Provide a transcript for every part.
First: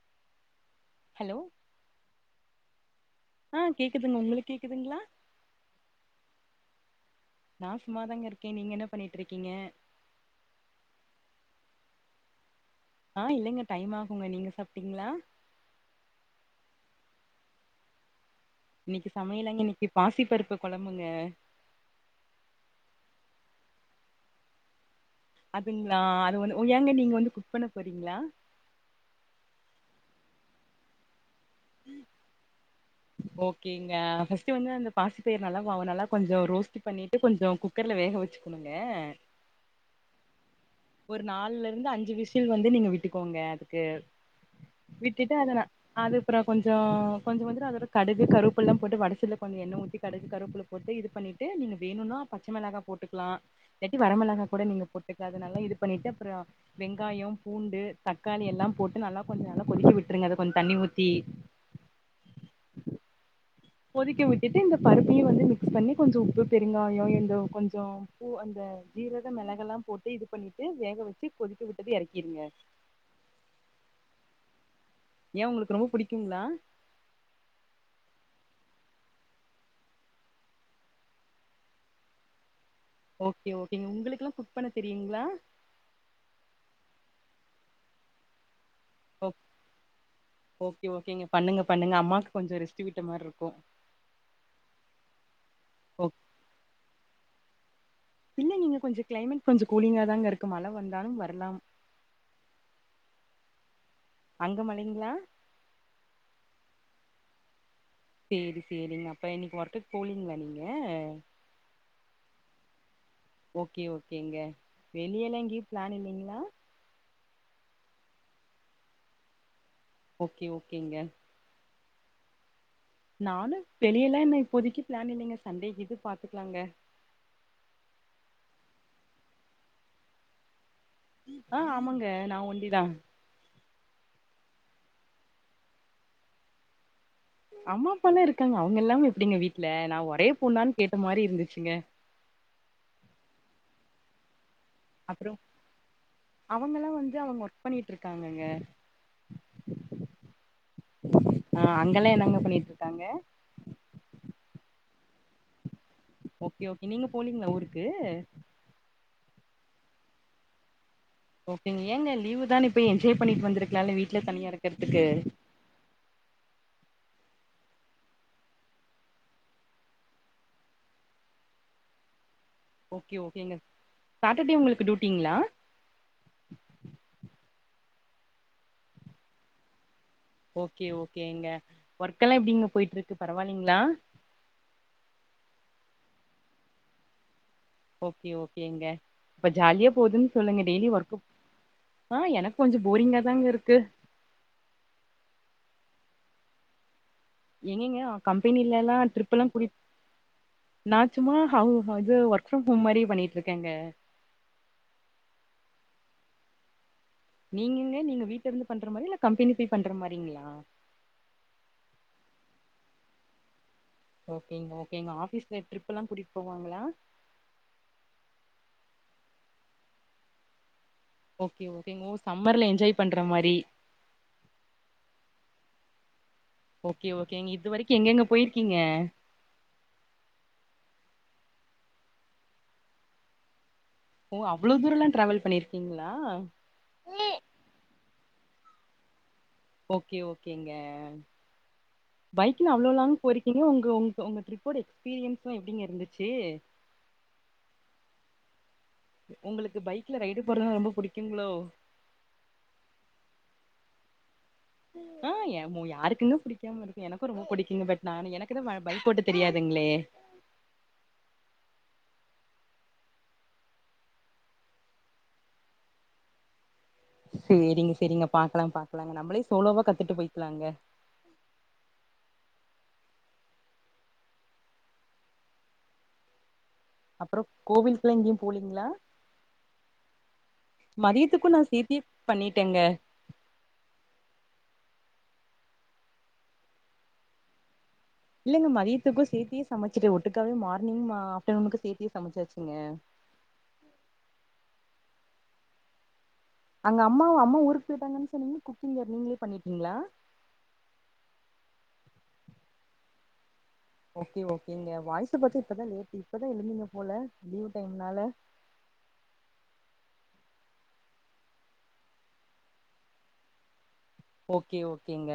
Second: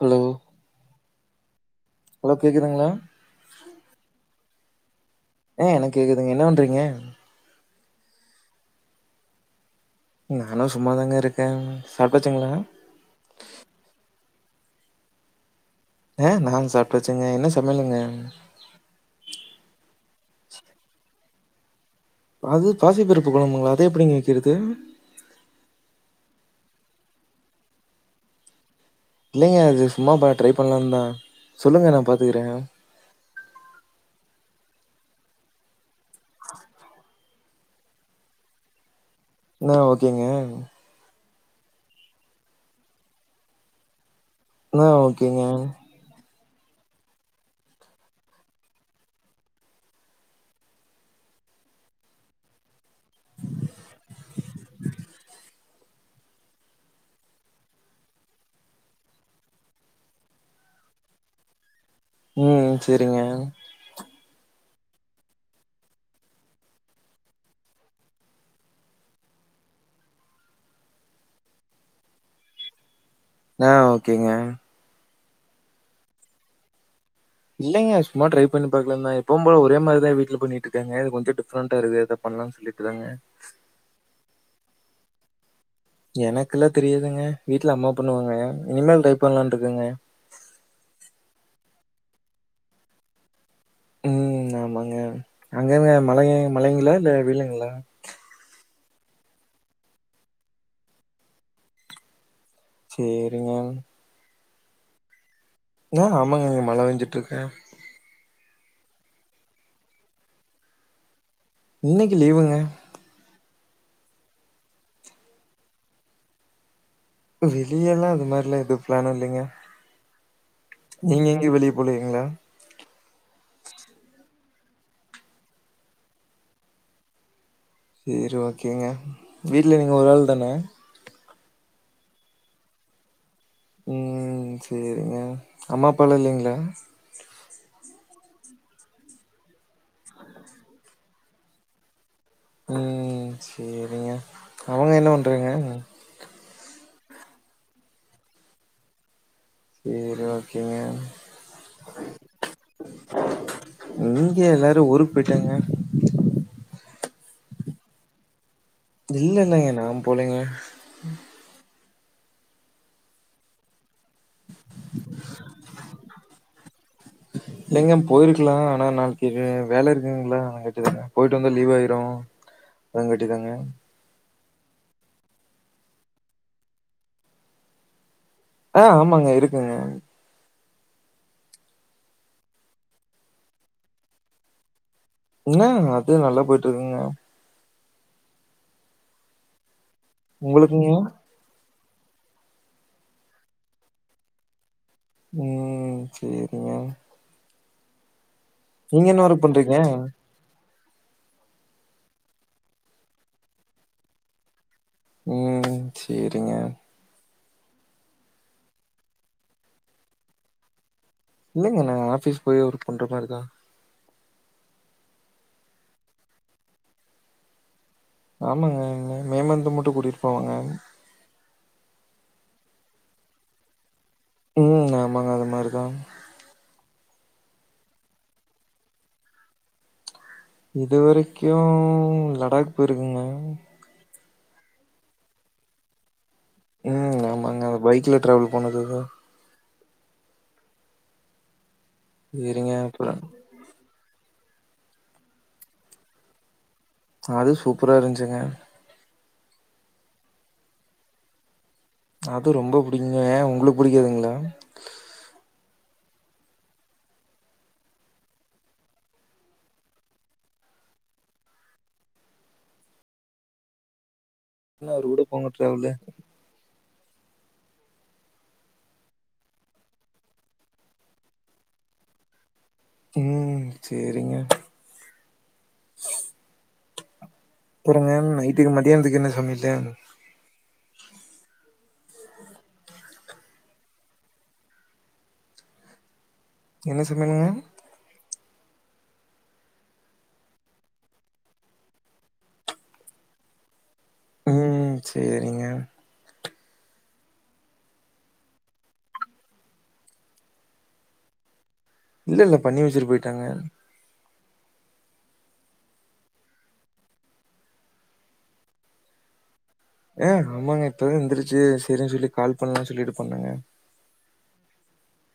Hello? Hello? Hello கேக்குதுங்ளா? ஆ கேக்குதுங்க உங்குளுக் கேக்குதுங்ளா? அ எனக் கேக்குதுங்க என்ன வண்றீங்க? நா சும்மாதாங்க இருக்கே நீங்க என்ன பண்ணிட்ருக்கீங்க? நானு சும்மா தாங்க இருக்கேம் சாப்ட்டாச்சுங்களா? ஆ இல்லங்க டைம் ஆகுங்க நீங்க சாப்ட்டிங்ளா? ஆ நாங் சாப்ட்டாச்சுங்க என்ன சமையலுங்க? இன்னிக்கு சமையலாங்க இன்னிக்கி பாசி பருப்பு கொழம்புங்க. அது பாசிப்பருப்பு கொழம்புங்ளா அத எப்டிங்க வெக்கிறது? அதுங்ளா அது வந்து உ ஏங்க நீங்க வந்து குக் பண்ண போறீங்ளா? இல்லைங்க அது சும்மா ப ட்ரை பண்லான் தா சொல்லுங்க நா பாத்துக்குறே. ஓகேங்க ஃபஸ்ட்டு வந்து அந்த பாசி பயிர் நல்லா வா நல்லா கொஞ்சோ ரோஸ்ட்டு பண்ணி ட்டு கொஞ்சோ குக்கர்ல வேக வெச்சுகுணுங்க. ன்னா ஓகேங்க. ஒரு நால்ல இருந்து அஞ்சு விசில் வந்து நீங்க விட்டுக்கோங்க அதுக்கு ஆ விட்டுட்டு ஓகேங்க அத ந அது அப்புற கொஞ்சோ கொஞ்சோ வந்துட்டு அதோட கடுகு கருவப்பில்லா போட்டு வடசட்ல கொஞ்சோ எண்ண ஊத்தி கடுகு கரோப்ல போட்டு இது பண்ணிட்டு நீங்க வேணுனா பச்ச மிளகா போட்டுக்லா. தட்டி வரமிளகா கூட நீங்க போட்டுக்க அத நல்லா இது பண்ணிட்டு அப்றோ வெங்காயம், பூண்டு, தக்காளி எல்லாம் போட்டு நல்லா கொஞ்ச நல்லா கொதிக்க விட்ருங்க அத கொஞ் தண்ணி ஊத்தி. ம் சேரிங்க. கொதிக்க விட்டுட்டு இந்த பருப்பையு வந்து மிக்ஸ் பண்ணி கொஞ்சொ உப்பு பெருங்காயோ இந்த கொஞ்சோ பு அந்த ஜீரக மெளகெல்லாம் போட்டு இது பண்ணிட்டு வேக வெச்சி கொதிக்க விட்டது எறக்கிருங்க. ஆ ஓகேங்க. ஏ உங்குளுக்கு ரொம்ப புடிக்குங்ளா? இல்லைங்க சும்மா ட்ரை பண்ணி பாக்லான் தா எப்பவும் போல ஒரே மாரிதா வீட்ல பண்ணிட்டுக்காங்க இது கொஞ்சோ டிஃப்ரெண்டா இருக்தே அதா. பண்லான் சொல்லிட்டு தாங்க. ஒகே ஓகேங்க உங்குளுக்லா குக் பண்ண தெரியுங்ளா? எனக்குல்லா தெரியாதுங்க வீட்ல அம்மா பண்ணுவாங்க இனிமேல் ட்ரை ஓகே பண்லான்டுக்கங்க. ஓகே ஓகேங்க பண்ணுங்க பண்ணுங்க அம்மாக்கு கொஞ்சோ ரெஸ்ட்டு விட்ட மார்ருக்கு. ம் ஆமாங்க அங்கங்க ஓ மழைய மழைங்ளா இல்ல வெய்லுங்ளா? இல்லைங்க இங்க கொஞ்ச கிளைமேட் கொஞ்சோ கூலிங்கா தாங்க இருக்கு மழ வந்தாலும் வரலாம். சேரிங்க. அங்க மழைங்ளா? நா ஆமாங்க [unintelligible] மழை பெஞ்சிட்ருக்கே சேரி சேரிங்க அப்ப இன்னிக் ஒர்க்குக் போலீங்ளா நீங்க இன்னிக்கு லீவுங்க ஓகே ஓகேங்க வெளியெல்லா எங்யு ப்ளான் இல்லைங்ளா வெளியெல்லா அது மாரிலா எது ப்ளானு இல்லைங்க ஓகே ஓகே நீங்க எங்யு வெளிய போலீங்ளா நானும் வெளியலா இனய் இப்போதைக்கி ப்ளான் இல்லங்க சண்டே இது பாத்துக்லாங்க சேரி ஓகேங்க வீட்ல நீங்க ஒரு ஆள் தான ஆ ஆமாங்க நா ஒண்டிதா ம் சரிங்க அம்மாப்பால இல்லைங்ளா அம்மா அப்பால்லா இருக்காங்க அவங்க இல்லாம எப்படிங்க வீட்ல நா ஒரே பொண்னான் கேட்ட மாரி இருந்துச்சுங்க உம் சேரிங்க அவங்க என்ன அப்புறோ பண்றங்க அவங்கல்லா வந்து அவங்க வர்க் பண்ணிட்டு இருக்காங்கங்க சேரி ஓகேங்க ஆ அங்கெல்லா என்னங்க பண்ணிட்டு இருக்காங்க இங்க எல்லாரு ஊருக் போய்ட்டாங்க ஓகே ஓகே நீங்க போலீங்ளா ஊருக்கு இல்ல இல்லங்க நா போலிங்க ஓகேங் ஏங்க லீவு தான இப்பய் என்ஜாய் பண்ணிட் வந்துருக்லால வீட்ல தனியா இருக்குற்த்துக்கு [unintelligible] இல்லைங்க போய்ர்க்லா ஆனா நாள்க்கி வேல இருக்குங்ளா எட்டுதுங்க போய்ட்டு வந்தா லீவ் ஆய்ரு [unintelligible] ஓகே ஓகேங்க சாட்டடே உங்களுக்கு டூட்டிங்ளா ஆ ஆமாங்க இருக்குங்க ஓகே ஓகேங்க வர்க்கல்லா எப்டிங்க போயிட்ருக்கு பரவால்லிங்ளா இன்னாங்க அது நல்லா போய்ட்ருக்குங்க ஓகே ஓகேங்க இப்ப ஜாலியா போதுன் சொல்லுங்க டெய்லி உங்களுக்குங்க வர்க்கு ஆ எனக்கு கொஞ்சோ போரிங்கா தாங் இருக்கு உம் ச்சேரிங்க எங்கெங்க கம்பெனிலல்லா என்ன ஒர்க் ட்ரிப்பல்லா கூட்டிட் பண்றீங்க நா ச்சும்மா ஹவ் ஹது ஒர்க்ஃப்ரம் ஹோம் மாரி பண்ணிட்ருக்கேங்க உம் ச்சேரிங்க நீங்குங்க நீங்க வீட்ல இருந்து பண்ற மாரி இல்ல கம்பெனி போய் பண்ற மாரிங்ளா இல்லைங்க நா ஆஃபீஸ் போய் ஒர்க் பண்ற மாரி தா ஓகேங்க ஓகேங்க ஆஃபீஸ்ல ட்ரிப் எல்லா கூட்டிட் போவாங்ளா ஆமாங்க என்னே மே மன்த்து மட்டு கூட்டிட் போவாங்க ஓகே ஓகேங்மோஸ் சம்மர்ல என்ஜாய் பண்ற மாரி உவோ ஆமாங்க அது மாரிதா ஓகே ஓகேங்க இது வரிக்கி எங்கெங்க போய்ர்க்கீங்க இதுவரைக்யு லடாக் போய்ருக்குங்க ஓ அவ்ளோ தூரல்லா டாராவல் பண்ணிர்க்கீங்ளா ம் ஆமாங்க அத பைக்ல ட்ராவல் பண்ணுதுது ஓகே ஓகேங்க சேரிங்க பைக்ல அவ்ளோ அப்புற லாங் போறீக் இம்மா உங்க உங்க்கு உங்க ட்ரிப்போட எக்ஸ்பீரியன்ஸு எப்டிங்க இருந்துச்சு அது சூப்பரா இருந்ச்சுங்க உங்குளுக்கு பைக்ல ரைடு போடுறதுதா ரொம்ப புடிக்குங்களோ அது ரொம்போ புடிக்குங்க உங்குளுக்கு புடிக்காதுங்களா ஆ ஏ மோ யாருக்குங்க புடிக்காம இருக்கோ எனக்கோ ரொம்போ பிடிக்குங்க பட் நானு எனக்குதா பைக் போட்டு தெரியாதுங்ளே இன்னோ அவரு கூட போங்க ட்ராவலு செரிங்க செரிங்க பாக்கலா பாக்கலாங்க நம்மளே சோலோவா கத்துட்டு போய்க்கலாங்க ம் செரிங்க அப்புறோ அப்புறங்க நைட்டுக்கு மதியானத்துக்கு என்ன சமையலு மதியத்துக்கு நா சேத்தே பண்ணிட்டேங்க என்ன சொன்னாங்கங்க இல்லங்க மதியத்துக்கோ சேத்தே சமச்சிட்டு ஒட்டுக்காகவே மார்னிங் ஆ ஆஃப்டர்நூனுக்கு சேத்தே சமச்சாசுங்க ம் செரிங்க அங்க அம்மாவோ அம்மா ஊருக்கு போயிட்டாங்கன் சொன்னீங்க குக்கிங் யாரு நீங்களே பண்ணிட்டீங்ளா இல்ல இல்ல பண்ணி வெச்சுட்டு போயிட்டாங்க ஓகே ஓகேங்க வாய்ஸு போட்டு இப்பதா லேட் இப்பதா எழுந்தீங்க போல லீவு டைமுனால ஏ ஆமாங்க இப்பதா எந்திரிச்சு செரின்னு சொல்லி கால் பண்ணலான்னு சொல்லிட்டு பண்ணேங்க ஓகே ஓகேங்க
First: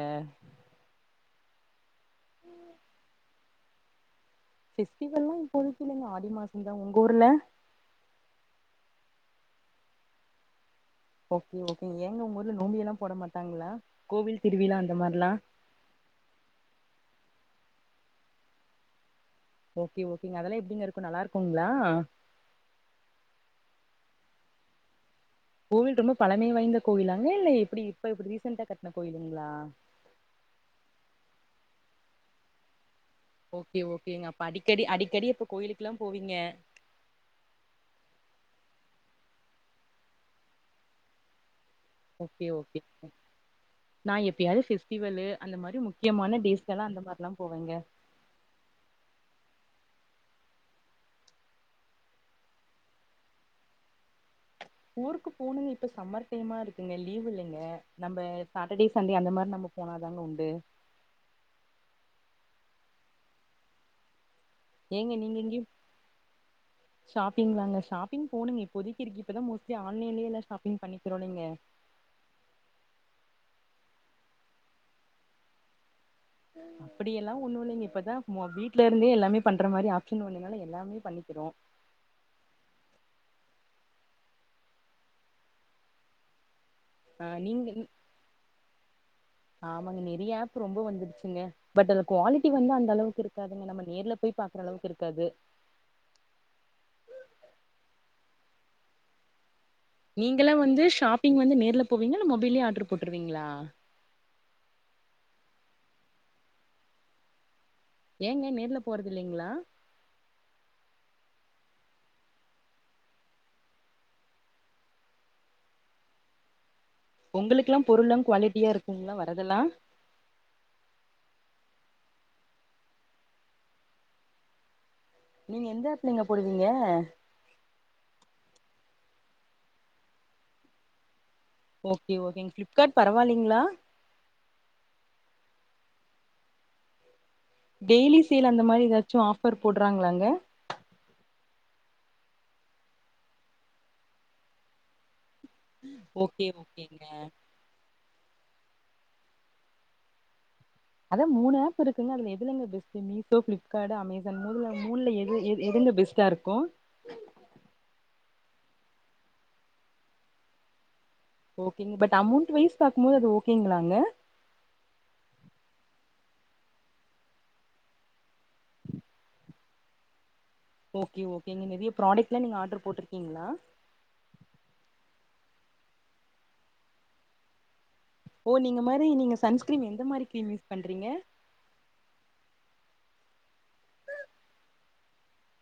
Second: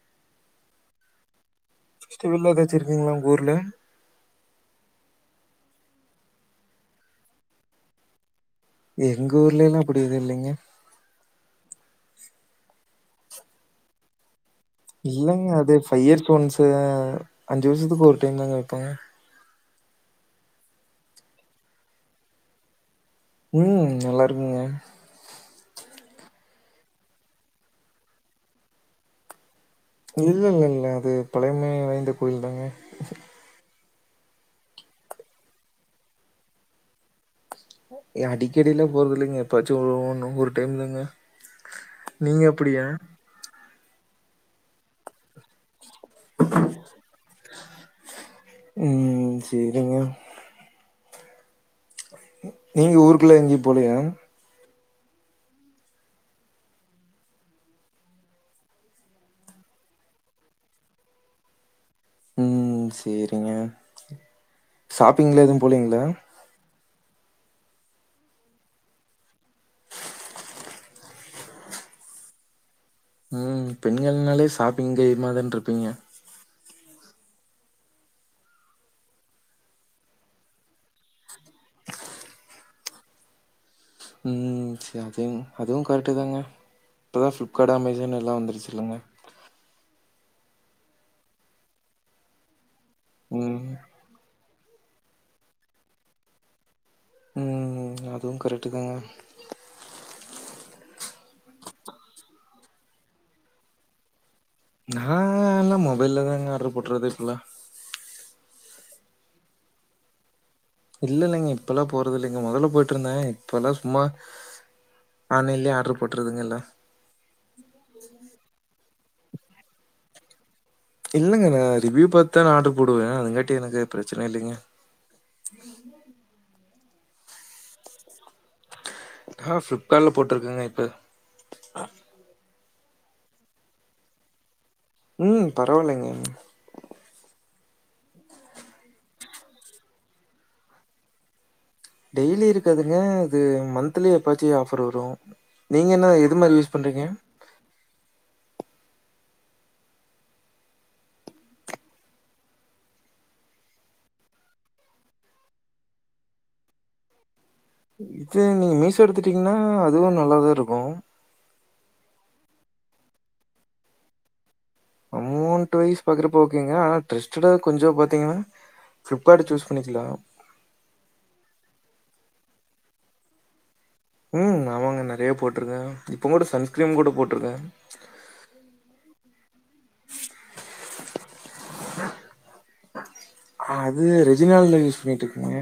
ஃபெஸ்டிவெல்லா ஏதாச்சு இருக்குங்களா உங்க ஊர்ல ஃபெஸ்டிவெல்லா இப்போதிக்கு இல்லங்க ஆடி மாசோ தா உங்க ஊர்ல எங்க ஊர்லலா அப்டி எதோ இல்லைங்க ஓகே ஓகே ஏங்க உங்க ஊர்ல நோம்பியெல்லா போட மாட்டாங்களா கோவில் திருவிழா அந் இல்லங்க அது ஃபைவ் இயர்ஸ் ஒன்ஸ் ஆ அஞ்சு வருஷத்துக்கு ஒரு டைம் தாங்க வெப்பாங்க ஓகே ஓகேங்க அதெல்லா எப்டீங்க இருக்கோ நல்லா இருக்கோங்களா ம் நல்லா இருக்குங்க கோவில் ரொம்ப பழமை வாய்ந்த கோவிலாங்க இல்ல இப்புடி இப்ப ரீசென்டா கட்ன கோயிலுங்ளா இல்ல இல்ல இல்ல அது பழைமை வாய்ந்த கோயில் தாங்க ஓகே ஓகேங்க அப்ப அடிக்கடி அடிக்கடி அப்ப கோயிலுக்குலா போவீங்க எ அடிக்கடிலா போறது இல்லைங்க எப்பாச்சு ஒன் ஒரு டைம்தாங்க ஓகே ஓகேங்க நா எப்பயாவது ஃபெஸ்டிவலு அந்த மாரி முக் முக்கியமான டேஸ்லலா அந்த மாதிரிலா போவேங்க ம் செரிங்க நீங்க ஊருக்குள்ள எங்கயு போலையா ஊருக்கு போனுங்க இப்போ சம்மர் டைமா இருக்குங்க லீவ் இல்லைங்க நம்ப சாட்ட டே சண்டே அந்த மாதிரி நம்போ போனாதாங்க உண்டு உம் செரிங்க ஏங்க நீங்க எங்கயு ஷாப்பிங் தாங்க ஷாப்பிங் போணுங்க இப்போதிக்கு இப்போதா மோஸ்ட்லி ஆன்லைன்லயே எல்லா ஷாப்பிங் பண்ணிக்கிறோலிங்க ம் பெண்கள்னாலே ஷாப்பிங் கையுமா தான்ட்ருப்பீங்க அப்பிடியெல்லா ஒண்ணோ இல்லைங்க இப்பதா வீட்ல இருந்தே எல்லாமே பண்ற மாறி ஆப்ஷன் வந்தனால எல்லாமே பண் ணிக்கிறோ உம் செர்அதுயுங் அதுவு கரெக்ட்டு தாங்க ஆ இப்பதா நீங்க ஃப்ளிப்காட் அமேசான் எல்லா வந்துருச்சுல்லங்க ஆமாங்க நெறிய ஆப் ரொம்போ வந்துடுச்சுங்க பட் அது குவாலிட்டி வந்து அந்த அளவுக்கு இருக்காதுங்க ம் நம்ம நேர்ல போய் பாக்குற அளவுக்கு இருக்காது ம் அதுவு கரெக்ட்டு தாங்க நீங்களே வந்து ஷாப்பிங் வந்து நேர்ல போவீங்கலா இல்ல மொபைல்லயே ஆர்டர் போட்ருவீங்ளா நா எல்லா மொபைல்லதாங்க ஆர்டர் போட்டறது இப்பல்லா ஏங்க நேர்ல போறதுல்லைங்களா இல்ல இல்லைங்க இப்பெல்லா போறது இல்லைங்க மொதல்ல போய்ட்டு இருந்தே இப்பல்லா சும்மா ஆன்லைன்லே ஆர்டர் போட்றதுங்க எல்லா உங்களுக்குக்ல்லா பொருள்லா குவாலிட்டியா இருக்குங்களா வரதுல்லா இல்லங்க நா ரிவ்யூ பாத்துதா நா ஆர்டர் போடுவ அதுங்காட்டி எனக்கு பிரச்சன இல்லங்க நீங்க எந்த ஆப்லங்க போடுவீங்க நா ஃப்ளிப்காட்ல போட்ருக்கங்க இப்ப ஓகே ஓகேங்க ஃப்ளிப்கார்ட் பரவால்லைங்ளா ம் பரவால்லங்க டெய்லி சேல் அந்த மாரி எதாச்சு ஆஃபர் போடுறாங்களாங்க டெய்லி இருக்காதுங்க அது மந்த்லி எப்பாச்சு ஆஃபர் வரு நீங்க என்ன எது ஓகே மாரி யூஸ் பண்றீங்க ஓகேங்க அதா மூணு ஆப் இருக்குல அதுல எதுலங்க பெஸ்ட் மீசோ ஃபில்ப்கார்ட் அமேசான் முதல மூ மூணுல எது எது எதுங்க பெஸ்ட் க்யாருக்கு இது நீங்க மீசோ எடுத்துட்டீங்கனா அதுவு நல்லாதாருக்கு ஓகேங்க பட் அமௌண்ட் வைஸ் பாக்கு போது அது ஓகேங்களாங்க அமௌண்ட் வைஸ் பாக்கறப்ப ஓகேங்க ஆனா ட்ரஸ்ட்டடா கொஞ்சோ பாத்தீங்கனா ஃபில்ப்கார்ட் சூஸ் பண்ணிக்லா ஓகே ஓகே நீங்க நெறய ப்ராடக்ட்லா நீங்க ஆர்டர் போட்ருக்கீங்ளா ம் ஆமாங்க நெறய போட்ருக்க இப்போ கூட சன்ஸ்கிரீம் கூட போட்ருக்க ஓ நீங்க மாரி நீங்க சன்ஸ்கிரீம் எந்த மாரி கிரீம் யூஸ் பண்றீங்க அது ரெஜினால்டுல யூஸ் பண்ணிட்டு இருக்கங்க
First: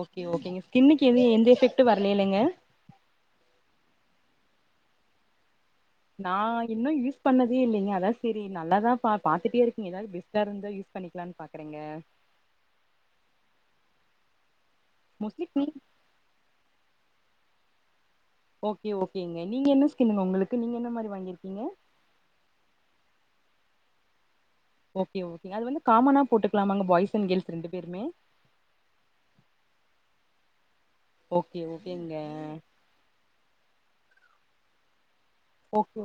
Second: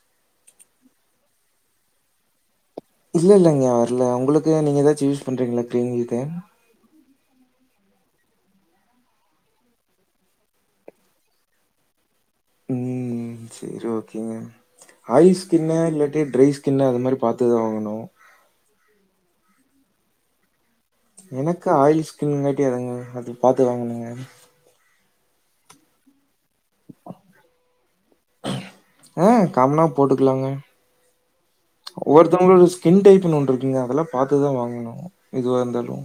ஓகே ஓகேங்க ஸ்கின்னுக்கு எது எந்த எஃபக்ட்டு வரலல்லங்க இல்ல இல்லங்கா வரல உங்களுக்கு நீங்க எதாச்சும் யூஸ் பண்ணுறீங்ளா க்ரீம் இத நா இன்னு யூஸ் பண்ணதே இல்லங்க அதா சரி நல்லதா பா பாத்துட்டே இருக்க எதாவது பெஸ்டா இருந்தா யூஸ் பண்ணிக்கலான் பா க்குறங்க ம் சரி ஓகேங்க ஆயில் மோஸ்ட்லி ஸ்கின் க்ரீம் இல்லாட்டி ட்ரை ஸ்கின் அது மாரி பாத்துதா வாங்கணு ஓகே ஓகேங்க நீங்க என்ன ஸ்கின்னுங்க உங்களுக்கு நீங்க என்ன மாரி வாங்கிருக்கீங்க எனக்கு ஆயில் ஸ்கின்ங் கட்டியாதுங்க அது பாத்து வாங்குங்க ஓகே ஓகே அது வந்து காமனா போட்டுக்கலாமாங்க பாய்ஸ் அண்ட் கேர்ள்ஸ் ரெண்டு பேருமே அ காமனா போட்டுக்கலாங்க ஓகே ஓகேங்க ஒவ்வொருத்தவங்களோ ஸ்கின் டைப்ன் ஒன்னு இருக்குங்க அதெல்லா பாத்துதா வாங்கணு ஓகே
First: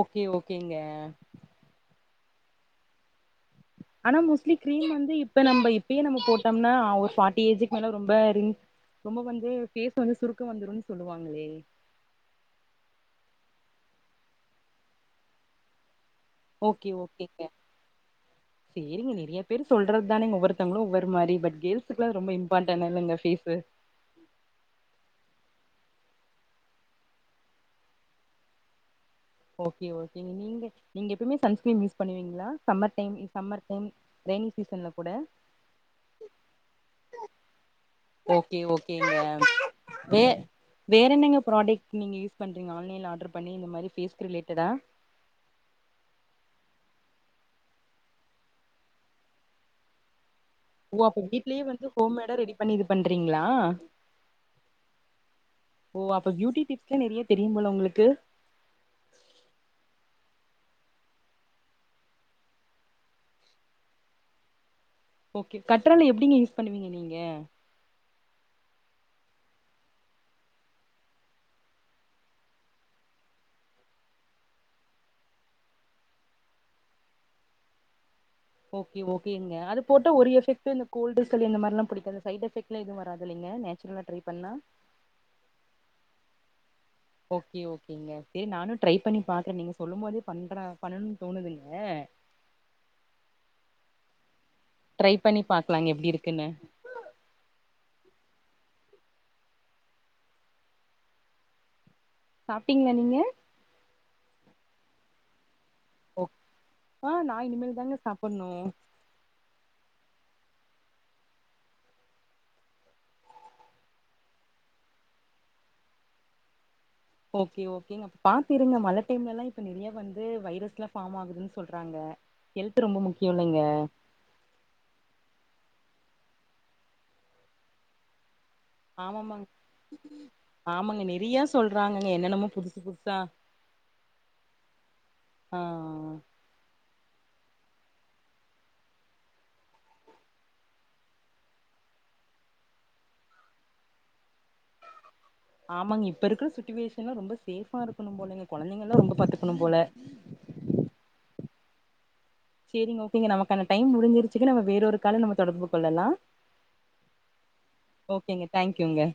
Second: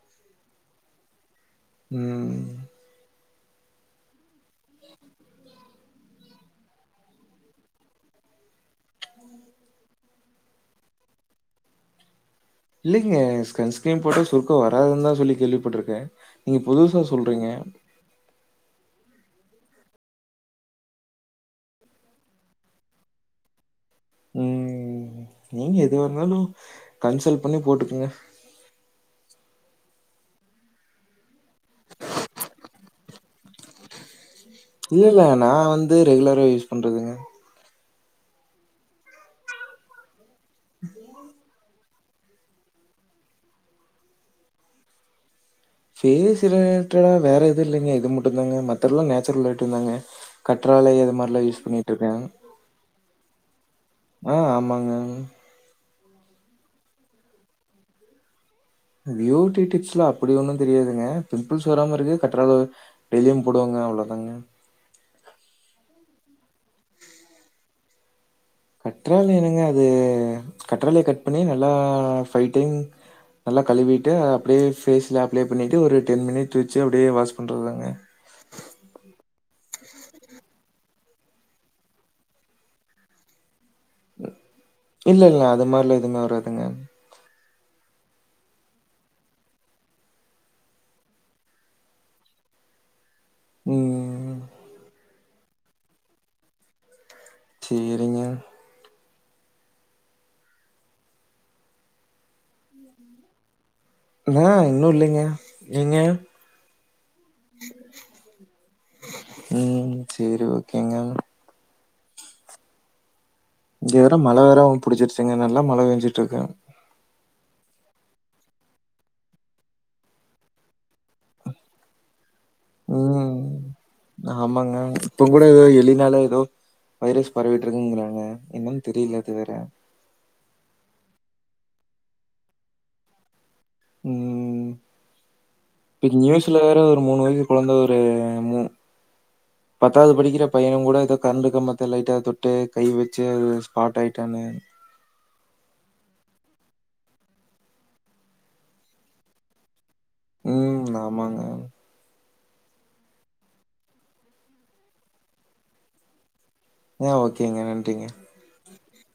ஓகே ஓகேங்க ம் ஆனா மோஸ்லி கிரீம் வந்து இப்ப நம்ம இப்பயே நம்ம போட்டோம்னா ஒரு ஃபார்ட்டி ஏஜ்க்கு மேல ரொம்ப ரிங் ரொம்ப வந்து ஃபேஸ் வந்து சுருக்க வந்துருன் சொல்லுவாங்களே இல்லங்க சன்ஸ்கிரீன் போட்டா சுருக்க வராதுன்தா சொல்லி கேள்விப்பட்ருக்க ஓகே ஓகேங்க சரிங்க நெறய பேர் சொல்றது தானங்க ஒவ்வருத்தவங்களு ஒவ்வொரு மாரி பட் கேர்ள்ஸுக்குலா ரொம்ப இம்பார்டன்ல்லங்க பேஸ்ஸு ம் நீங்க எதுவா இருந்தாலு கன்சல்ட் பண்ணி போட்டுக்கங்க ஓகே ஓகேங்க நீங்க நீங்க எப்பயுமே சன்ஸ்கிரீம் யூஸ் பண்ணுவீங்ளா summer time summer time rainy சீசன்ல இல்ல கூட இல்ல நா வந்து ரெகுலரா யூஸ் பண்றதுங்க ஓகே ஓகேங்க வே வேற என்னங்க ப்ராடக்ட் நீங்க யூஸ் பண்ணுறிங்க ஆன்லைன்ல ஆர்டர் பண்ணி இந்த மாரி ஃபேஸ்க்கு ரிலேட்டடா ஃபேஸ் ரிலேட்டடா வேற எது இல்லைங்க இது மட்டுதாங்க மத்ததெல்லா நேச்சுரல் ஐட்டம் தாங்க கற்றாழை ஓ அது அப்ப மாரிலாம் வீட்லயே யூஸ் வந்து பண்ணிட்டுருக்கேன். ஹோம்மேடா ரெடி பண்ணி இது பண்றீங்களா ஆ ஆமாங்க ஓ அப்ப பியூட்டி டிப்ஸ்லா நெறைய தெரியும் போல உங்களுக்கு பியூட்டி டிப்ஸ்லா அப்டி ஒன்னு தெரியாதுங்க பிம்பிள்ஸ் வராம இருக்கு கற்றா டெய்லியு போடுவங்க அவ்ளோ தாங்க ஓகே கற்றாழை எப்டிங்க யூஸ் பண்ணுவீங்க நீங்க கற்றாழை என்னங்க அது கற்றாழைய கட் பண்ணி நல்லா ஃபை டைம் நல்லா கழுவிட்டு அப்டியே ஃபேஸ்ல அப்ளே பண்ணிட்டு ஒரு டென் மினிட் வெச்சி அப்டியே வாஷ் பண்ணுறது தாங்க ஓகே ஓகேங்க அது போட்டு ஒரு எஃபெக்ட் இந்த கோல்டு சளி இந்த மாரிலா புடிக்காதா அந்த சைடு எஃபெக்ட்லா எதுவு வராது இல்லைங்க நேச்சுரலா ட்ரை பண்ணா இல்ல இல்ல அது மாரிலா எதுவுமே வராதுங்க ஓகே ஓகேங்க செரி நானு ட்ரை பண்ணி பாக்ற நீங்க சொல்லும் போதே பண்ற பண்ணனும்னு தோணுதுங்க ம் அ ட்ரை பண்ணி பாக்கலா எப்டி இருக்குன்னு சேரிங்க சாப்டிங்ளா நீங்க நா இன்னு இல்லைங்க நீங்க ஓ ஆ நா இனிமேல் தாங்க சாப்புட்ணு ம் சேரி ஓகேங்க இங்க வேற மழை வேறு பிடிச்சிருச்சுங்க நல்ல மழை பெஞ்சிட்டிருக்கு ஓகே ஓகேங்க அப்ப பாத்திருங்க மழை டைம்லல்லா இப்ப நெறைய வந்து வைரஸ் எல்லா ஃபார்ம் ஆகுதுன்னு சொல்றாங்க ஹெல்த் ரொம்ப முக்கியோ ம் இல்லைங்க ஆமாங்க இப்ப கூட ஏதோ எலினால ஏதோ வைரஸ் பரவிட்டு இருக்குங்கறாங்க என்ன ஆமாமாங்க ஆமாங்க நெறையா சொல்றாங்கங்க என்னென்னமோ புதுசு புதுசா ம் ஆ ஆ டென் இயர்ஸ் இதுல வேற ஒரு மூணு வயசு கொழந்த ஒரு மு பத்தாவது படிக்கிற பைய கூட எதோ கரண்டு கம்பத்த லைட்ட தொட்டு கை வெச்சு அது ஸ்பாட் ஆயிட்டானு ஆமாங்க இப்பருக்குற சுட்சுவேஷன்லா ரொம்ப செஃப்பா இருக்கணு போலங்க கொழந்தைங்கல ரொம்ப பாத்துக்கணு போல ம் ஆமாங்க செரிங்க ஓகேங்க நமக்கான டைம் முடிஞ்சிருசுங்க நம்ம வேற ஒரு கால்ல நம்ம தொடர்பு கொள்ளலா ஆ ஓகேங்க நன்றிங்க ஓகேங்க தேங்க்யூங்க